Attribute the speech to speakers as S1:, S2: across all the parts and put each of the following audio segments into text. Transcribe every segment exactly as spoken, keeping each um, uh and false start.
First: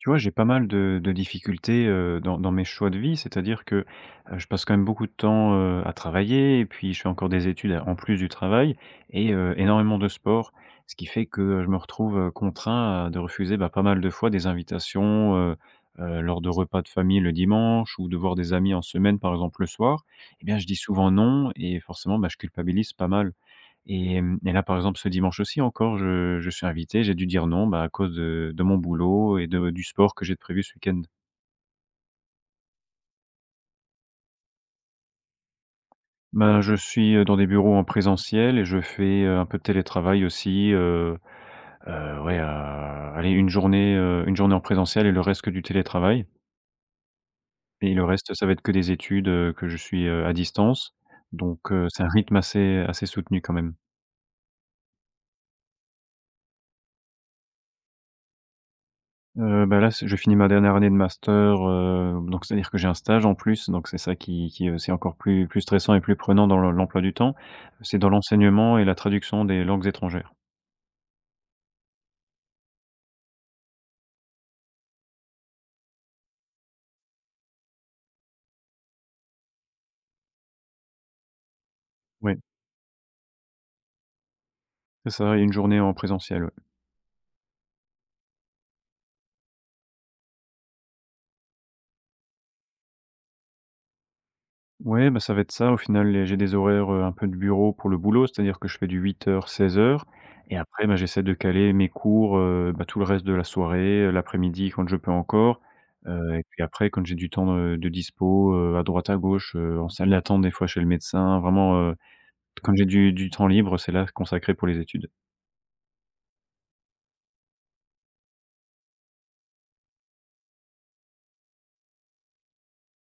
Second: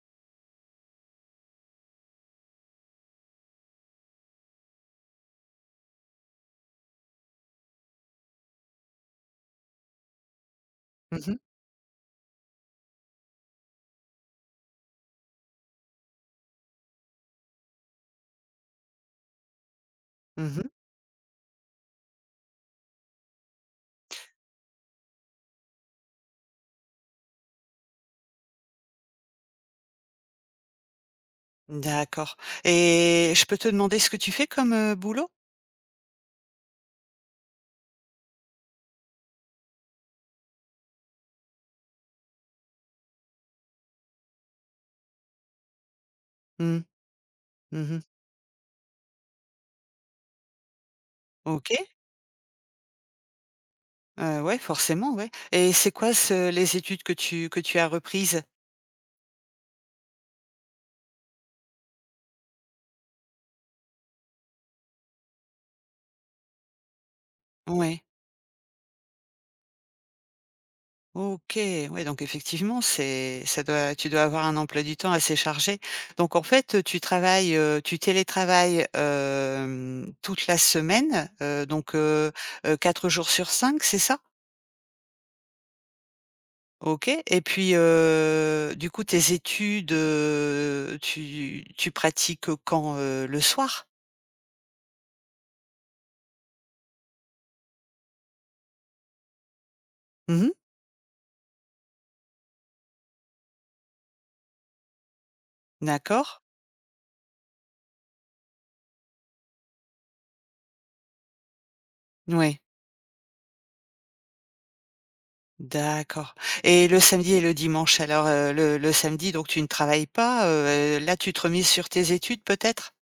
S1: Tu vois, j'ai pas mal de de difficultés, heu, dans dans mes choix de vie, c'est-à-dire que, heu, je passe quand même beaucoup de temps, heu, à travailler et puis je fais encore des études alors en plus du travail et, heu, énormément de sport. Ce qui
S2: Mmh
S1: fait
S2: mh.
S1: que, heu, je me retrouve, heu, contraint de refuser, bah, pas mal de fois des invitations, heu, heu, lors de repas de famille le dimanche ou de voir des amis en semaine par exemple le soir. Et bien
S2: Mmh
S1: je
S2: mh.
S1: dis souvent non et forcément, ben, je culpabilise pas mal. Hem et là par exemple ce dimanche aussi encore, je je suis invité, j'ai dû dire non, bah, à cause de de mon boulot et de du sport que j'ai prévu ce week-end.
S2: D'accord et je peux te demander ce que tu fais comme, heu, boulot?
S1: Ben, je suis, heu, dans des bureaux en présentiel et je fais un peu de télétravail aussi, heu. Heu, ouais, heu, allez une journée, heu, une journée en présentiel et le reste que du télétravail
S2: Mmh. Mmh
S1: et
S2: mh.
S1: le reste ça va être que des études, heu, que je suis, heu, à distance. Donc, heu,
S2: OK.
S1: c'est un rythme assez assez soutenu quand même.
S2: Heu, ouais, forcément, ouais. Et c'est quoi ce les études que tu que tu as reprises?
S1: Heu, ben, là, ç je finis ma dernière année de master, heu, donc c'est-à-dire que j'ai un stage en plus, donc c'est ça qui qui, heu, c'est encore plus plus stressant et plus prenant dans l'em l'emploi du temps. C'est
S2: Ouais.
S1: dans l'enseignement et la traduction des langues étrangères.
S2: OK, oui donc effectivement, c'est ça doit tu dois avoir un emploi du temps assez chargé. Donc en fait, heu, tu travailles, heu, tu télétravailles, hem, toute la semaine, heu, donc, heu,
S1: Ouais.
S2: heu, quatre jours sur cinq, c'est ça?
S1: C'est ça et une journée en présentielle, ouais.
S2: OK et puis heu, du coup tes études, heu, tu tu pratiques, heu, quand? Heu, le soir?
S1: Mouais, bah, ça va être ça au final et j'ai des horaires, heu, un peu de bureau pour le boulot, c'est-à-dire que je fais du huit heures- seize heures
S2: Mmh mh.
S1: et après, bah, j'essaie de caler mes cours, heu, bah, tout le reste de la soirée, heu, l'après-midi quand je peux encore. Heu,
S2: D'accord.
S1: et puis après, quand j'ai du temps, heu, de dispo, heu, à droite, à gauche, heu, en salle d'attente, des fois, chez le médecin, vraiment, heu,
S2: Mouais
S1: quand j'ai du du temps libre, c'est là, consacré pour les études.
S2: D'accord et le samedi et le dimanche alors, heu, le le samedi donc tu ne travailles pas, heu et là tu te remises sur tes études, peut-être?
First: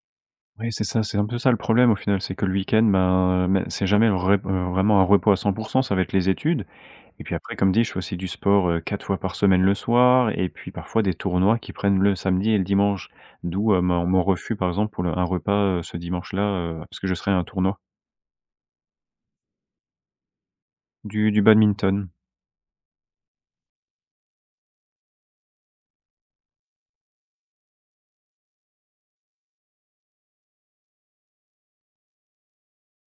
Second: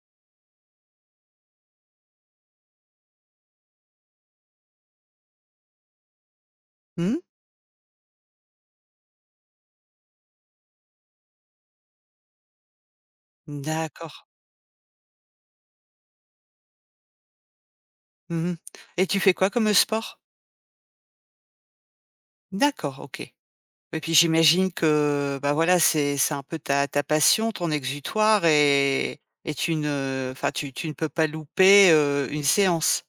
S1: Oui, c'est ça, c'est un peu ça le problème au final. C'est que le week-end, ben, mais c'est jamais rep heu, vraiment un repos à cent pour cent. Ça va être les études
S2: Mmh mh.
S1: et puis après, comme dit, je fais aussi du sport, heu, quatre fois par semaine le soir et puis parfois des tournois qui prennent le samedi et le dimanche. D'où, heu, ma, heu,
S2: D'accord.
S1: mon refus, par exemple, pour le un repas, heu, ce dimanche là, heu, parce que je serai à un tournoi.
S2: Mmh mh. Et tu fais quoi comme sport?
S1: Du du badminton.
S2: D'accord, OK. Ouais, puis j'imagine que, bah, voilà, c'est c'est un peu ta ta passion, ton exutoire et et tu ne enfin, tu tu ne peux pas louper, heu, une séance?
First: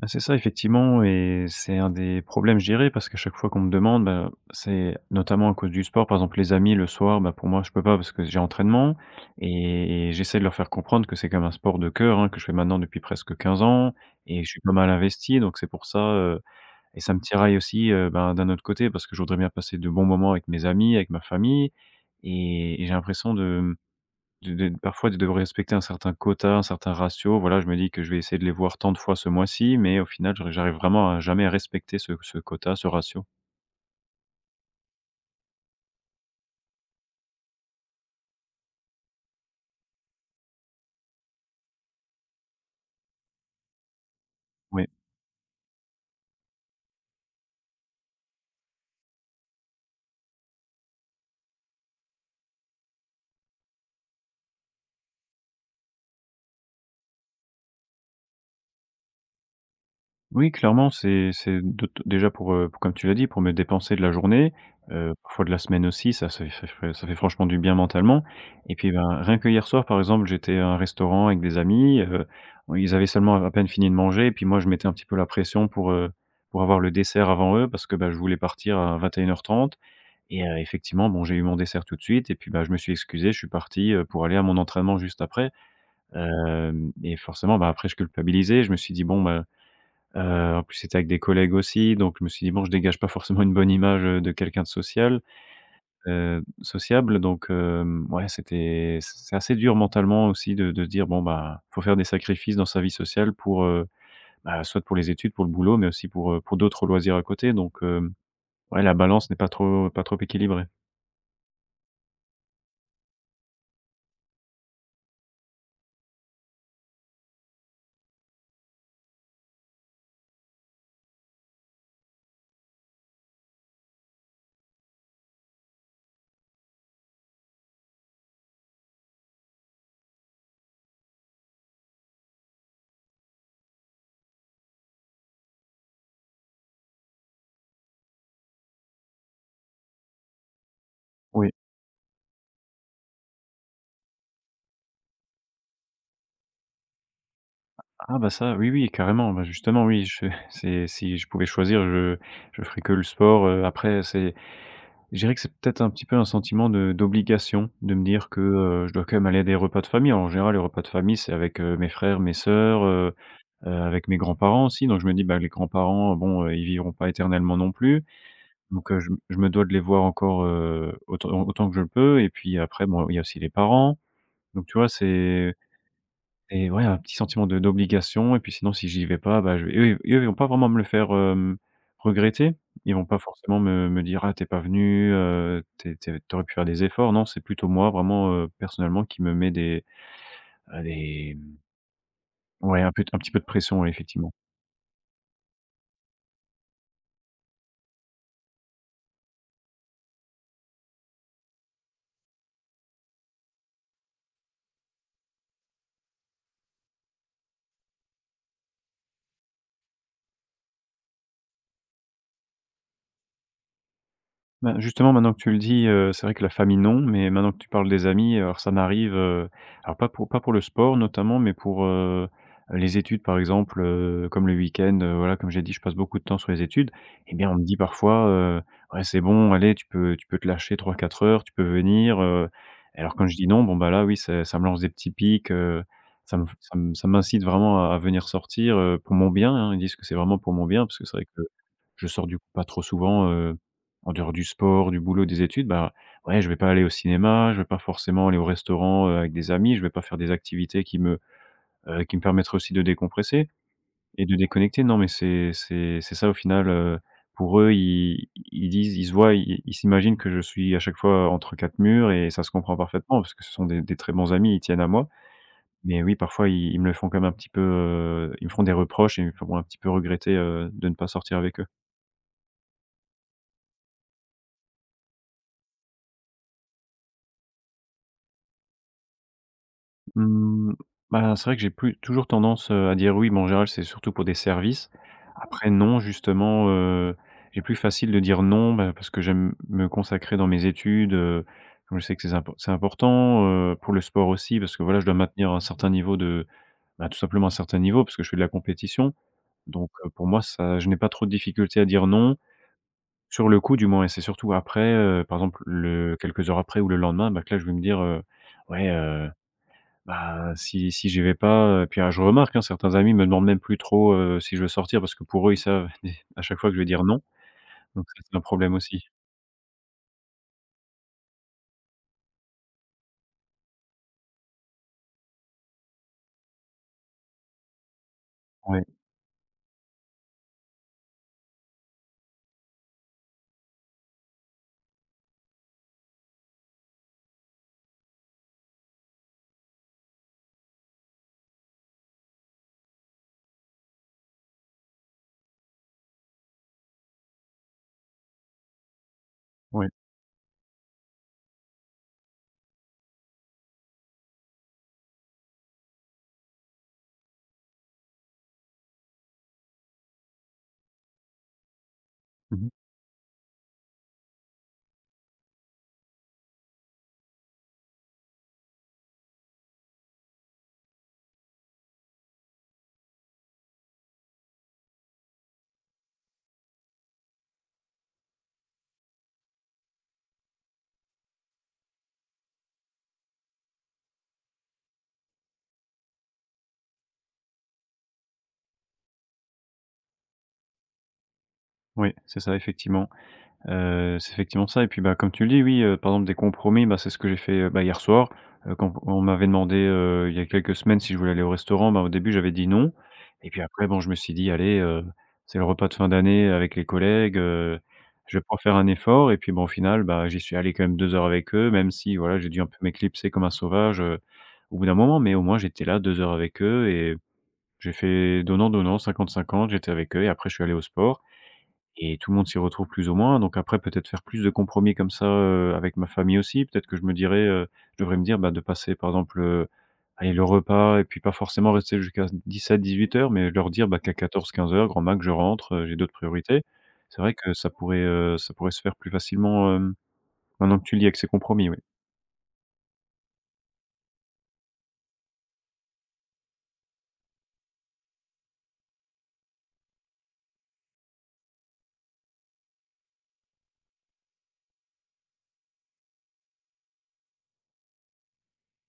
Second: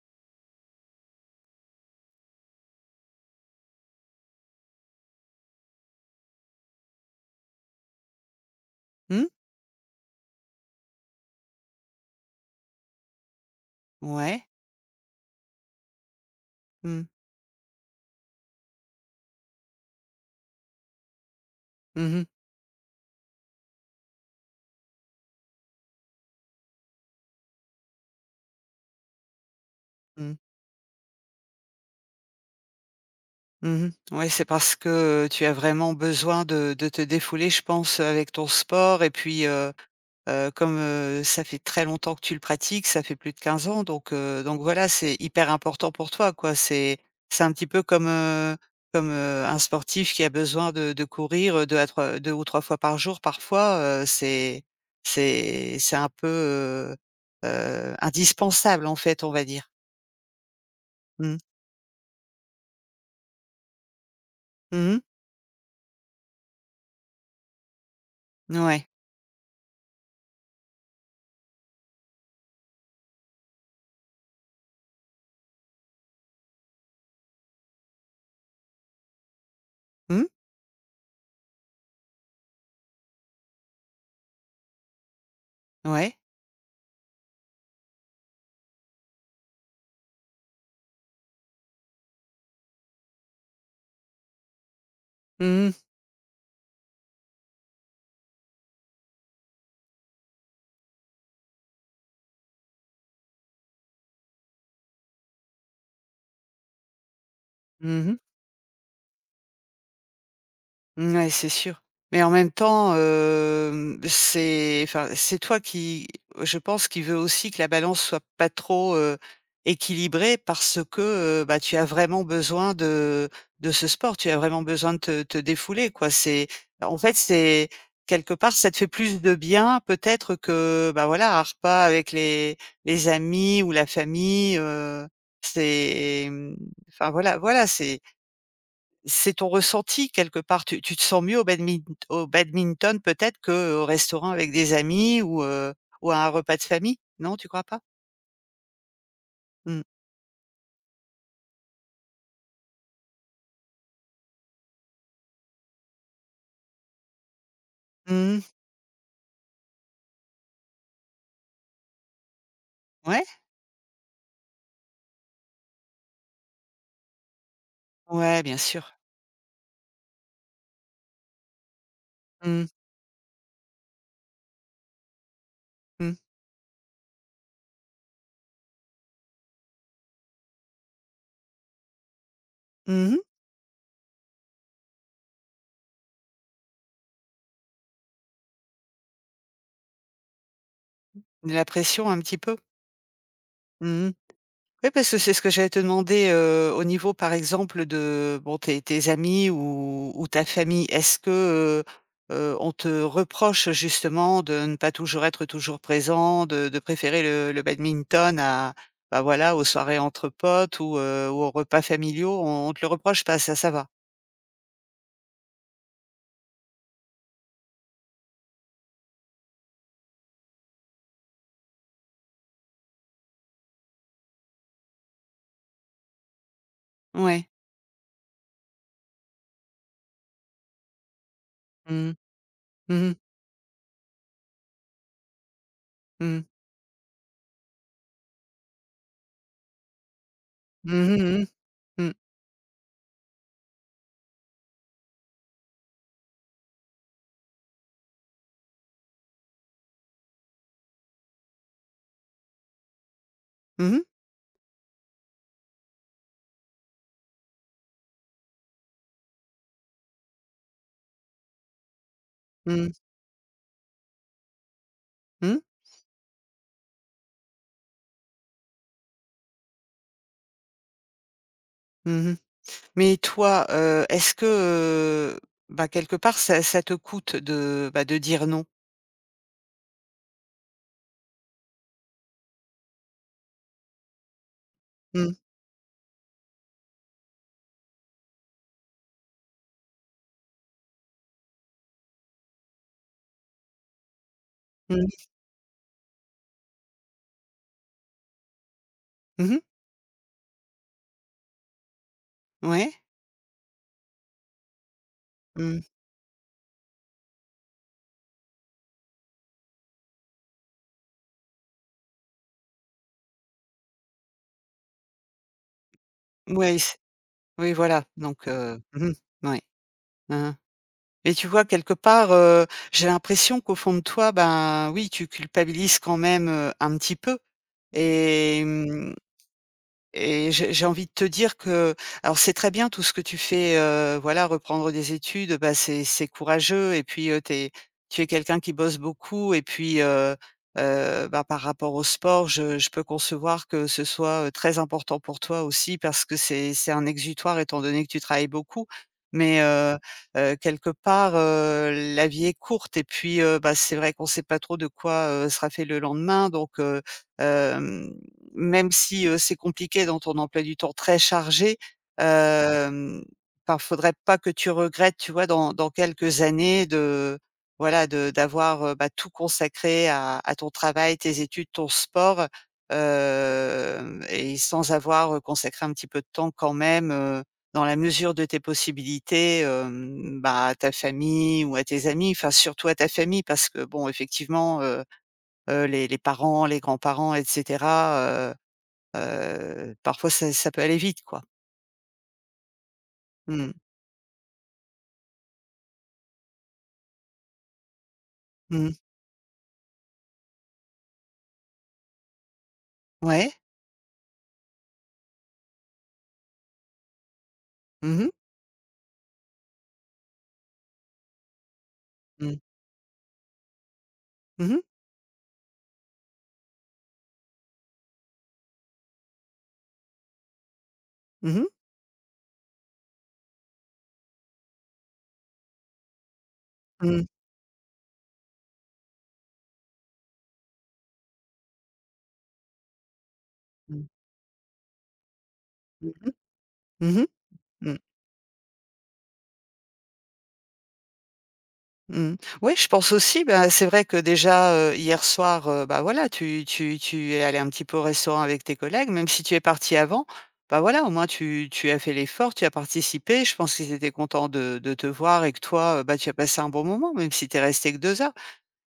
S1: Bah, c'est ça, effectivement et c'est un des problèmes, je dirais. Parce qu'à chaque fois qu'on me demande, ben, c'est notamment à cause du sport. Par exemple les amis le soir, ben, pour moi, je peux pas parce que j'ai entraînement
S2: Mmh.
S1: et et j'essaie de leur faire comprendre que c'est quand même un sport de cœur, hein, que je fais maintenant depuis presque quinze ans. Et
S2: Ouais.
S1: je suis pas mal investi, donc c'est pour ça, heu, et
S2: Mmh.
S1: ça me tiraille aussi, heu, ben, d'un autre côté, parce que je voudrais bien passer de bons moments avec mes amis, avec ma famille.
S2: Mmh mh.
S1: Et et j'ai l'impression de, hem, de d'être parfois, de devoir respecter un certain quota, un certain ratio. Voilà, je me dis que je vais essayer de les voir tant de fois ce mois-ci, mais, au final
S2: Mmh.
S1: j'arrive j'arrive vraiment à jamais respecter ce ce quota, ce ratio.
S2: Mmh mh. Ouais, c'est parce que tu as vraiment besoin de de te défouler, je pense, avec ton sport. Et puis, heu, heu, comme ça fait très longtemps que tu le pratiques, ça fait plus de quinze ans. Donc, heu, donc
S1: Oui.
S2: voilà, c'est hyper important pour toi, quoi. C'est c'est un petit peu comme, heu, comme, heu, un sportif qui a besoin de de courir, deux à trois deux ou trois fois par jour parfois, heu, c'est c'est c'est un peu, heu, heu, indispensable en fait, on va dire.
S1: Oui clairement, c'est
S2: Mmh.
S1: c'est de te te déjà pour, heu, pour comme tu l'as dit, pour me dépenser de la journée,
S2: Mmh mh.
S1: heu, parfois de la semaine aussi, ça se fait ça fait ça fait franchement du bien mentalement et
S2: Ouais.
S1: puis, ben, rien que hier soir par exemple, j'étais à un restaurant avec des amis, heu, bon, ils avaient seulement à peine fini de manger, et puis moi je mettais un petit peu la pression pour, heu, pour avoir le dessert avant eux, parce que, bah, je voulais partir à vingt et une heure trente
S2: Mmh.
S1: et heu, effectivement bon, j'ai eu mon dessert tout de suite, et puis, bah, je me suis excusé, je suis parti, heu, pour aller à mon entraînement juste après.
S2: Ouais.
S1: Hem, et forcément, bah, après je culpabilisais, je me suis dit bon, ben, heu, en plus c'était avec des collègues aussi, donc je me suis dit: «Bon, je dégage pas forcément une bonne image de quelqu'un de social,
S2: Mmh mh.
S1: heu, sociable». Donc, heu, ouais, c'était c c'est assez dur mentalement aussi de de se dire bon, ben, il faut faire des sacrifices dans sa vie sociale pour, heu, soit, bah pour les études, pour le boulot, mais aussi pour, heu, pour d'autres loisirs à côté. Donc,
S2: Mmh
S1: heu,
S2: mh.
S1: ouais, la balance n'est pas trop pas trop équilibrée.
S2: Ouais c'est sûr, mais en même temps, hem, c'est enfin, c'est toi qui, je pense, qui veut aussi que la balance soit pas trop, heu, équilibrée parce que, heu, bah, tu as vraiment besoin de de ce sport. Tu as vraiment besoin de te te défouler, quoi c'est en fait c'est quelque part ça te fait plus de bien peut-être que, heu, bah, voilà un repas avec les les amis ou la famille, heu. C'est, mmh, enfin, voilà voilà c'est c'est ton ressenti quelque part tu tu te sens mieux au
S1: Oui.
S2: badmin au badminton peut-être qu'au restaurant avec des amis ou, heu, ou à un repas de famille, non tu crois pas?
S1: Ah ah, bah, ça oui oui carrément. Bah,
S2: Mmh.
S1: justement oui, je c'est si je pouvais choisir, je je ferais que le sport. Après c'est je dirais que c'est peut-être un petit peu un sentiment de d'obligation, de me dire
S2: Mmh
S1: que,
S2: mh.
S1: heu, je dois quand même aller à des repas de famille. Alors en général, les repas de famille, c'est avec, heu, mes frères, mes sœurs, heu,
S2: Ouais.
S1: heu, avec mes grands-parents aussi, donc je me dis: «Ben, les grands-parents, bon, ils vivront pas éternellement non plus».
S2: Ouais, bien
S1: Donc,
S2: sûr.
S1: je me je me dois de les voir encore, heu, autant autant que je le peux et puis,
S2: Mmh.
S1: après, bon, il y a aussi les parents donc, tu vois? C'est
S2: Mmh.
S1: et ouais, heu, un petit sentiment d' d'obligation et puis sinon si j'y vais pas, bah, je vais et eux et eux ils vont pas vraiment me le faire, hem, regretter ils vont
S2: Mmh mh.
S1: pas forcément me me dire: «Ah, tu es pas venu heu, t t tu aurais pu faire des efforts» non, c'est plutôt moi vraiment, heu, personnellement, qui me met des, heu, des
S2: La pression un petit peu?
S1: ouais un peu un petit peu de pression
S2: Mmh mh.
S1: effectivement.
S2: Ouais parce que c'est ce que j'allais te demander, heu, au niveau par exemple de, heu, bon, tes tes amis ou ou ta famille. Est-ce, heu, heu, on te reproche justement de ne pas toujours être toujours présent, de de préférer le le badminton à, bah, voilà aux soirées entre potes ou, heu, ou aux repas familiaux, on on te le reproche pas ça, ça va?
S1: Ben, justement maintenant que tu le dis, heu, c'est vrai que la famille non, mais maintenant que tu parles des amis, heu, alors ça m'arrive, heu, alors pas pour pas pour le sport notamment, mais pour, heu, les études par exemple, heu, comme le week-end, heu, voilà comme j'ai dit je passe beaucoup de temps sur les études, et
S2: Ouais.
S1: bien on me dit parfois, heu, ouais, c'est bon allez, tu peux tu peux te lâcher trois-quatre heures tu peux
S2: Mmh mh.
S1: venir, heu, et
S2: Mmh
S1: alors
S2: mh.
S1: quand je dis: «Non», bon, bah, là oui ç ça me lance des petits piques, heu,
S2: Mmh
S1: ça m
S2: mh.
S1: ça ça m'incite vraiment à à venir sortir, heu, pour mon bien, hein. Ils disent que c'est vraiment pour mon bien
S2: Mmh
S1: parce que c'est
S2: mh,
S1: vrai
S2: mmh
S1: que
S2: mh.
S1: je
S2: Mmh.
S1: sors du coup pas trop souvent, heu, en dehors du sport, du boulot, des études. Bah, ouais, je vais pas aller au cinéma, je vais pas forcément aller au restaurant, heu, avec des amis, je vais pas faire des activités qui me, heu, qui me permettraient aussi de décompresser
S2: Mmh mh.
S1: et de déconnecter. Non, mais c'est c'est c'est ça au final, heu. Pour eux, ils ils disent, ils se voient, ils ils s'imaginent que je suis à chaque fois entre quatre murs et ça se
S2: Mmh
S1: comprend
S2: mh.
S1: parfaitement parce que ce sont des des très bons amis et ils tiennent à moi.
S2: Mmh.
S1: Mais oui, parfois, ils ils me le font quand même un petit peu, heu ils me feront des reproches et ils me feront un petit peu regretter, heu, de ne pas sortir avec eux.
S2: Mmh mh. Mais toi, heu, est-ce que, heu, bah, quelque part ça ça te coûte de, bah, de dire non?
S1: Mmh, ben, c'est vrai que j'ai plus toujours tendance, heu, à dire oui, mais en général c'est surtout pour des services.
S2: Mmh.
S1: Après non, justement, heu, il est plus facile de dire non, ben, parce que j'aime me consacrer dans mes études, heu. Comme je sais que c'est zim c'est important, heu, pour le sport aussi parce que, voilà, je dois
S2: Mmh.
S1: maintenir un certain niveau de, ben, tout simplement un certain niveau, parce que je fais de la compétition.
S2: Mmh mh.
S1: Donc, heu, pour moi, ça, je n'ai pas trop de difficultés à dire non.
S2: Ouais.
S1: Sur le coup du moins. Et c'est surtout après, heu, par exemple,
S2: Mmh.
S1: le quelques heures après ou le lendemain, ben que là je vais me dire, heu: «Ouais, heu, ben, si si j'y vais pas, heu», puis alors je remarque, hein, certains amis me demandent même plus trop, heu, si je veux sortir parce que pour eux ils savent à chaque fois que
S2: Ouais,
S1: je vais
S2: s
S1: dire non,
S2: Oui, voilà.
S1: donc c'est un
S2: Donc,
S1: problème
S2: heu mmh
S1: aussi.
S2: mh, oui. Mmh mh. Mais tu vois, quelque part, heu, j'ai l'impression qu'au fond de toi, ben, oui, tu culpabilises quand même, heu, un petit peu. Et,
S1: Oui.
S2: mmh, et j'ai j'ai envie de te dire que alors c'est très bien tout ce que tu fais, heu, voilà reprendre des études, bah, c'est c'est courageux et puis, heu, tu es tu es quelqu'un qui bosse beaucoup et puis, heu, heu, bah, par rapport au sport je je peux concevoir que ce soit, heu, très important pour toi, aussi, parce c'est c'est un exutoire étant donné que tu travailles beaucoup. Mais,
S1: Oui.
S2: heu, heu, quelque part, heu, la vie est courte et puis, heu, bah, c'est vrai qu'on sait pas trop de quoi, heu, sera fait le lendemain. Donc, heu, hem, même si, heu, c'est compliqué dans ton emploi du temps très chargé,
S1: Mmh mh.
S2: hem, pas, faudrait pas que tu regrettes, tu vois, dans dans quelques années de, voilà, de d'avoir, heu, bah, tout consacré à à ton travail, tes études, ton sport. Hem, et sans avoir, heu, consacré un petit peu de temps quand même, heu, dans la mesure de tes possibilités, hem, bah, à ta famille ou à tes amis, enfin surtout à ta famille. Parce que bon effectivement, heu, heu, les les parents, les grands-parents, et cetera, heu, heu, parfois ça ça peut aller vite, quoi.
S1: Oui, c'est ça effectivement.
S2: Mmh mh.
S1: Heu, c'est effectivement ça. Et puis, bah, comme tu le dis oui, heu, par exemple des compromis, bah, c'est ce que j'ai fait, heu, bah, hier soir. Heu,
S2: Mmh
S1: quand
S2: mh.
S1: on m'avait demandé, heu, il y a quelques semaines, si je voulais aller au restaurant, bah, au début j'avais dit non. Et
S2: Ouais.
S1: puis après bon, je me suis dit: «Allez, heu, c'est le repas de fin d'année avec les collègues, heu,
S2: Mmh mh.
S1: je vais pouvoir faire un effort» et puis, bon, au final, bah, j'y suis allé quand même deux heures avec eux. Même si, voilà, j'ai
S2: Mmh.
S1: dû un peu m'éclipser comme un sauvage, heu,
S2: Mmh
S1: au
S2: mh.
S1: bout d'un moment. Mais au moins j'étais là deux heures avec eux et j'ai fait donnant-donnant cinquante- cinquante, j'étais avec eux et après je suis allé au sport
S2: Mmh mh.
S1: et tout le monde s'y retrouve plus ou moins. Donc, après, peut-être faire plus de compromis comme ça, heu, avec ma famille aussi, peut-être que je me
S2: Mmh.
S1: dirais, heu, je devrais me dire, bah, de passer par exemple, heu, allez, le repas et puis pas forcément rester jusqu'à dix-sept-dix-huit heures, mais leur dire, bah,
S2: Mmh.
S1: qu'à quatorze-quinze heures, grand max je rentre, heu, j'ai
S2: Mmh
S1: d'autres
S2: mh.
S1: priorités.
S2: Mmh
S1: C'est
S2: mh.
S1: vrai que ça
S2: Mmh.
S1: pourrait, heu, ça pourrait se faire plus facilement, hem, maintenant que tu le dis avec ces compromis, ouais.
S2: Mmh. Ouais, je pense aussi. Bah, c'est vrai que déjà, heu, hier soir, heu, bah, voilà tu tu tu es allé un petit peu au restaurant avec tes collègues, même si tu es parti avant, bah, voilà, au moins tu tu as fait l'effort, tu as participé, je pense qu'ils étaient contents de de te voir et que toi, heu, bah, tu as passé un bon moment, même si tu es resté que deux heures.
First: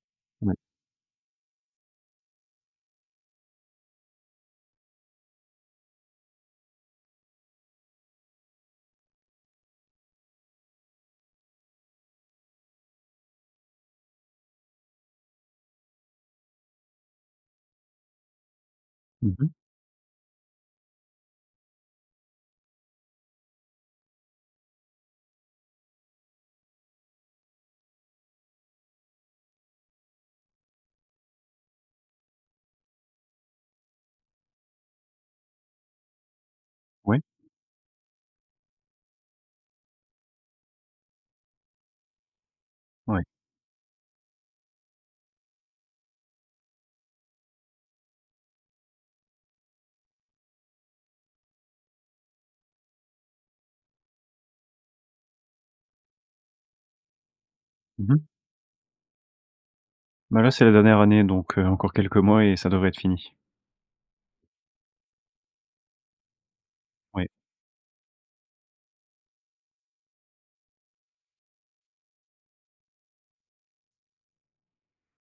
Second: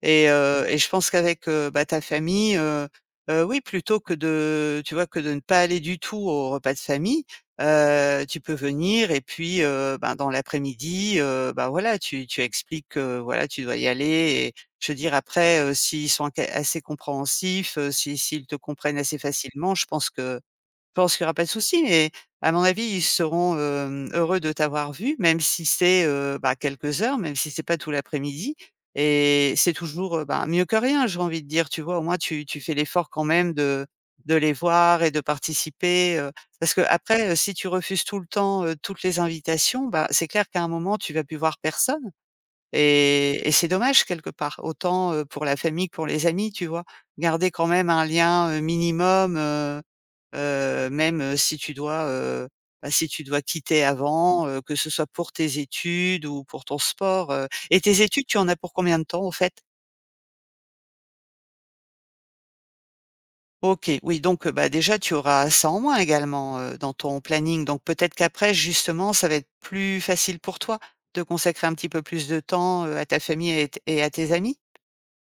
S2: Et
S1: Ouais.
S2: heu, et je pense qu'avec, heu, bah, ta famille, heu, heu, oui plutôt que de, tu vois, que de ne pas aller du tout aux repas de famille, heu, tu peux venir et puis heu, ben, dans l'après-midi, heu, bah, voilà tu tu expliques que, voilà, tu dois y aller et je veux dire après, heu, s'ils sont ca assez compréhensifs, heu, s'i s'ils te comprennent assez
S1: Mmh mh.
S2: facilement, je pense que je pense qu'il y aura pas de souci. Mais à mon avis, ils seront, hem, heureux de t'avoir vu, même si c'est, heu, bah, quelques heures même si c'est pas tout l'après-midi et c'est toujours, heu, ben, mieux que rien, j'ai envie de dire, tu vois? Au moins tu tu fais l'effort quand même de de les voir et de participer, heu. Parce
S1: Ouais.
S2: qu'après, heu, si tu refuses tout le temps, heu, toutes les invitations, bah, c'est clair qu'à un moment tu vas plus voir personne.
S1: Ouais.
S2: Et et c'est dommage, quelque part. Autant, heu, pour la famille que pour les amis, tu vois? Garder quand même un lien, heu, minimum, heu, heu, même, si tu dois, heu, bah, si tu dois quitter avant, heu, que ce soit pour tes études ou pour ton sport, heu. Et tes
S1: Mmh mh.
S2: études tu en as pour combien de temps, au fait?
S1: Bah, là, c'est la dernière année. Donc, heu, encore quelques mois et ça devrait être fini.
S2: OK. Oui, donc, heu, bah, déjà tu auras ça en moins également, heu, dans ton
S1: Oui.
S2: planning. Donc, peut-être qu'après, justement, ça va être plus facile pour toi, de consacrer un petit peu plus de temps heu, à ta famille et à t et à tes amis?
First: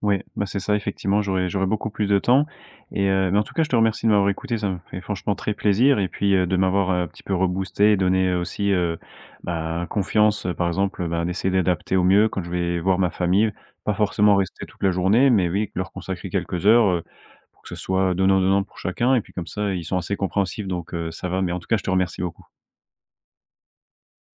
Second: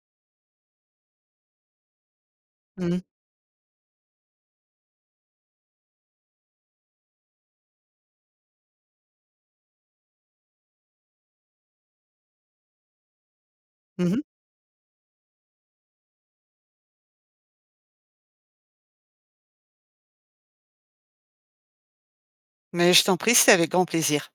S1: Ouais. Bah, c'est ça effectivement. J'aurai j'aurai beaucoup plus de temps.
S2: Mmh mh.
S1: Et, heu, mais en tout cas je te remercie de m'avoir écouté ça m'a fait franchement très plaisir et puis, heu, de m'avoir, heu, un petit peu reboosté, donné heu, aussi, heu, bah, confiance, heu, par exemple, heu, bah, d'essayer d'adapter au mieux quand je vais voir ma famille. Pas
S2: Mmh mh.
S1: forcément rester toute la journée, mais oui, que leur consacrer quelques heures, heu, pour que ce soit donnant-donnant pour chacun. Et puis comme ça, ils sont assez compréhensifs, donc, heu, ça va. Mais en tout cas, je te remercie beaucoup.
S2: Mais je t'en prie, c'est avec grand plaisir.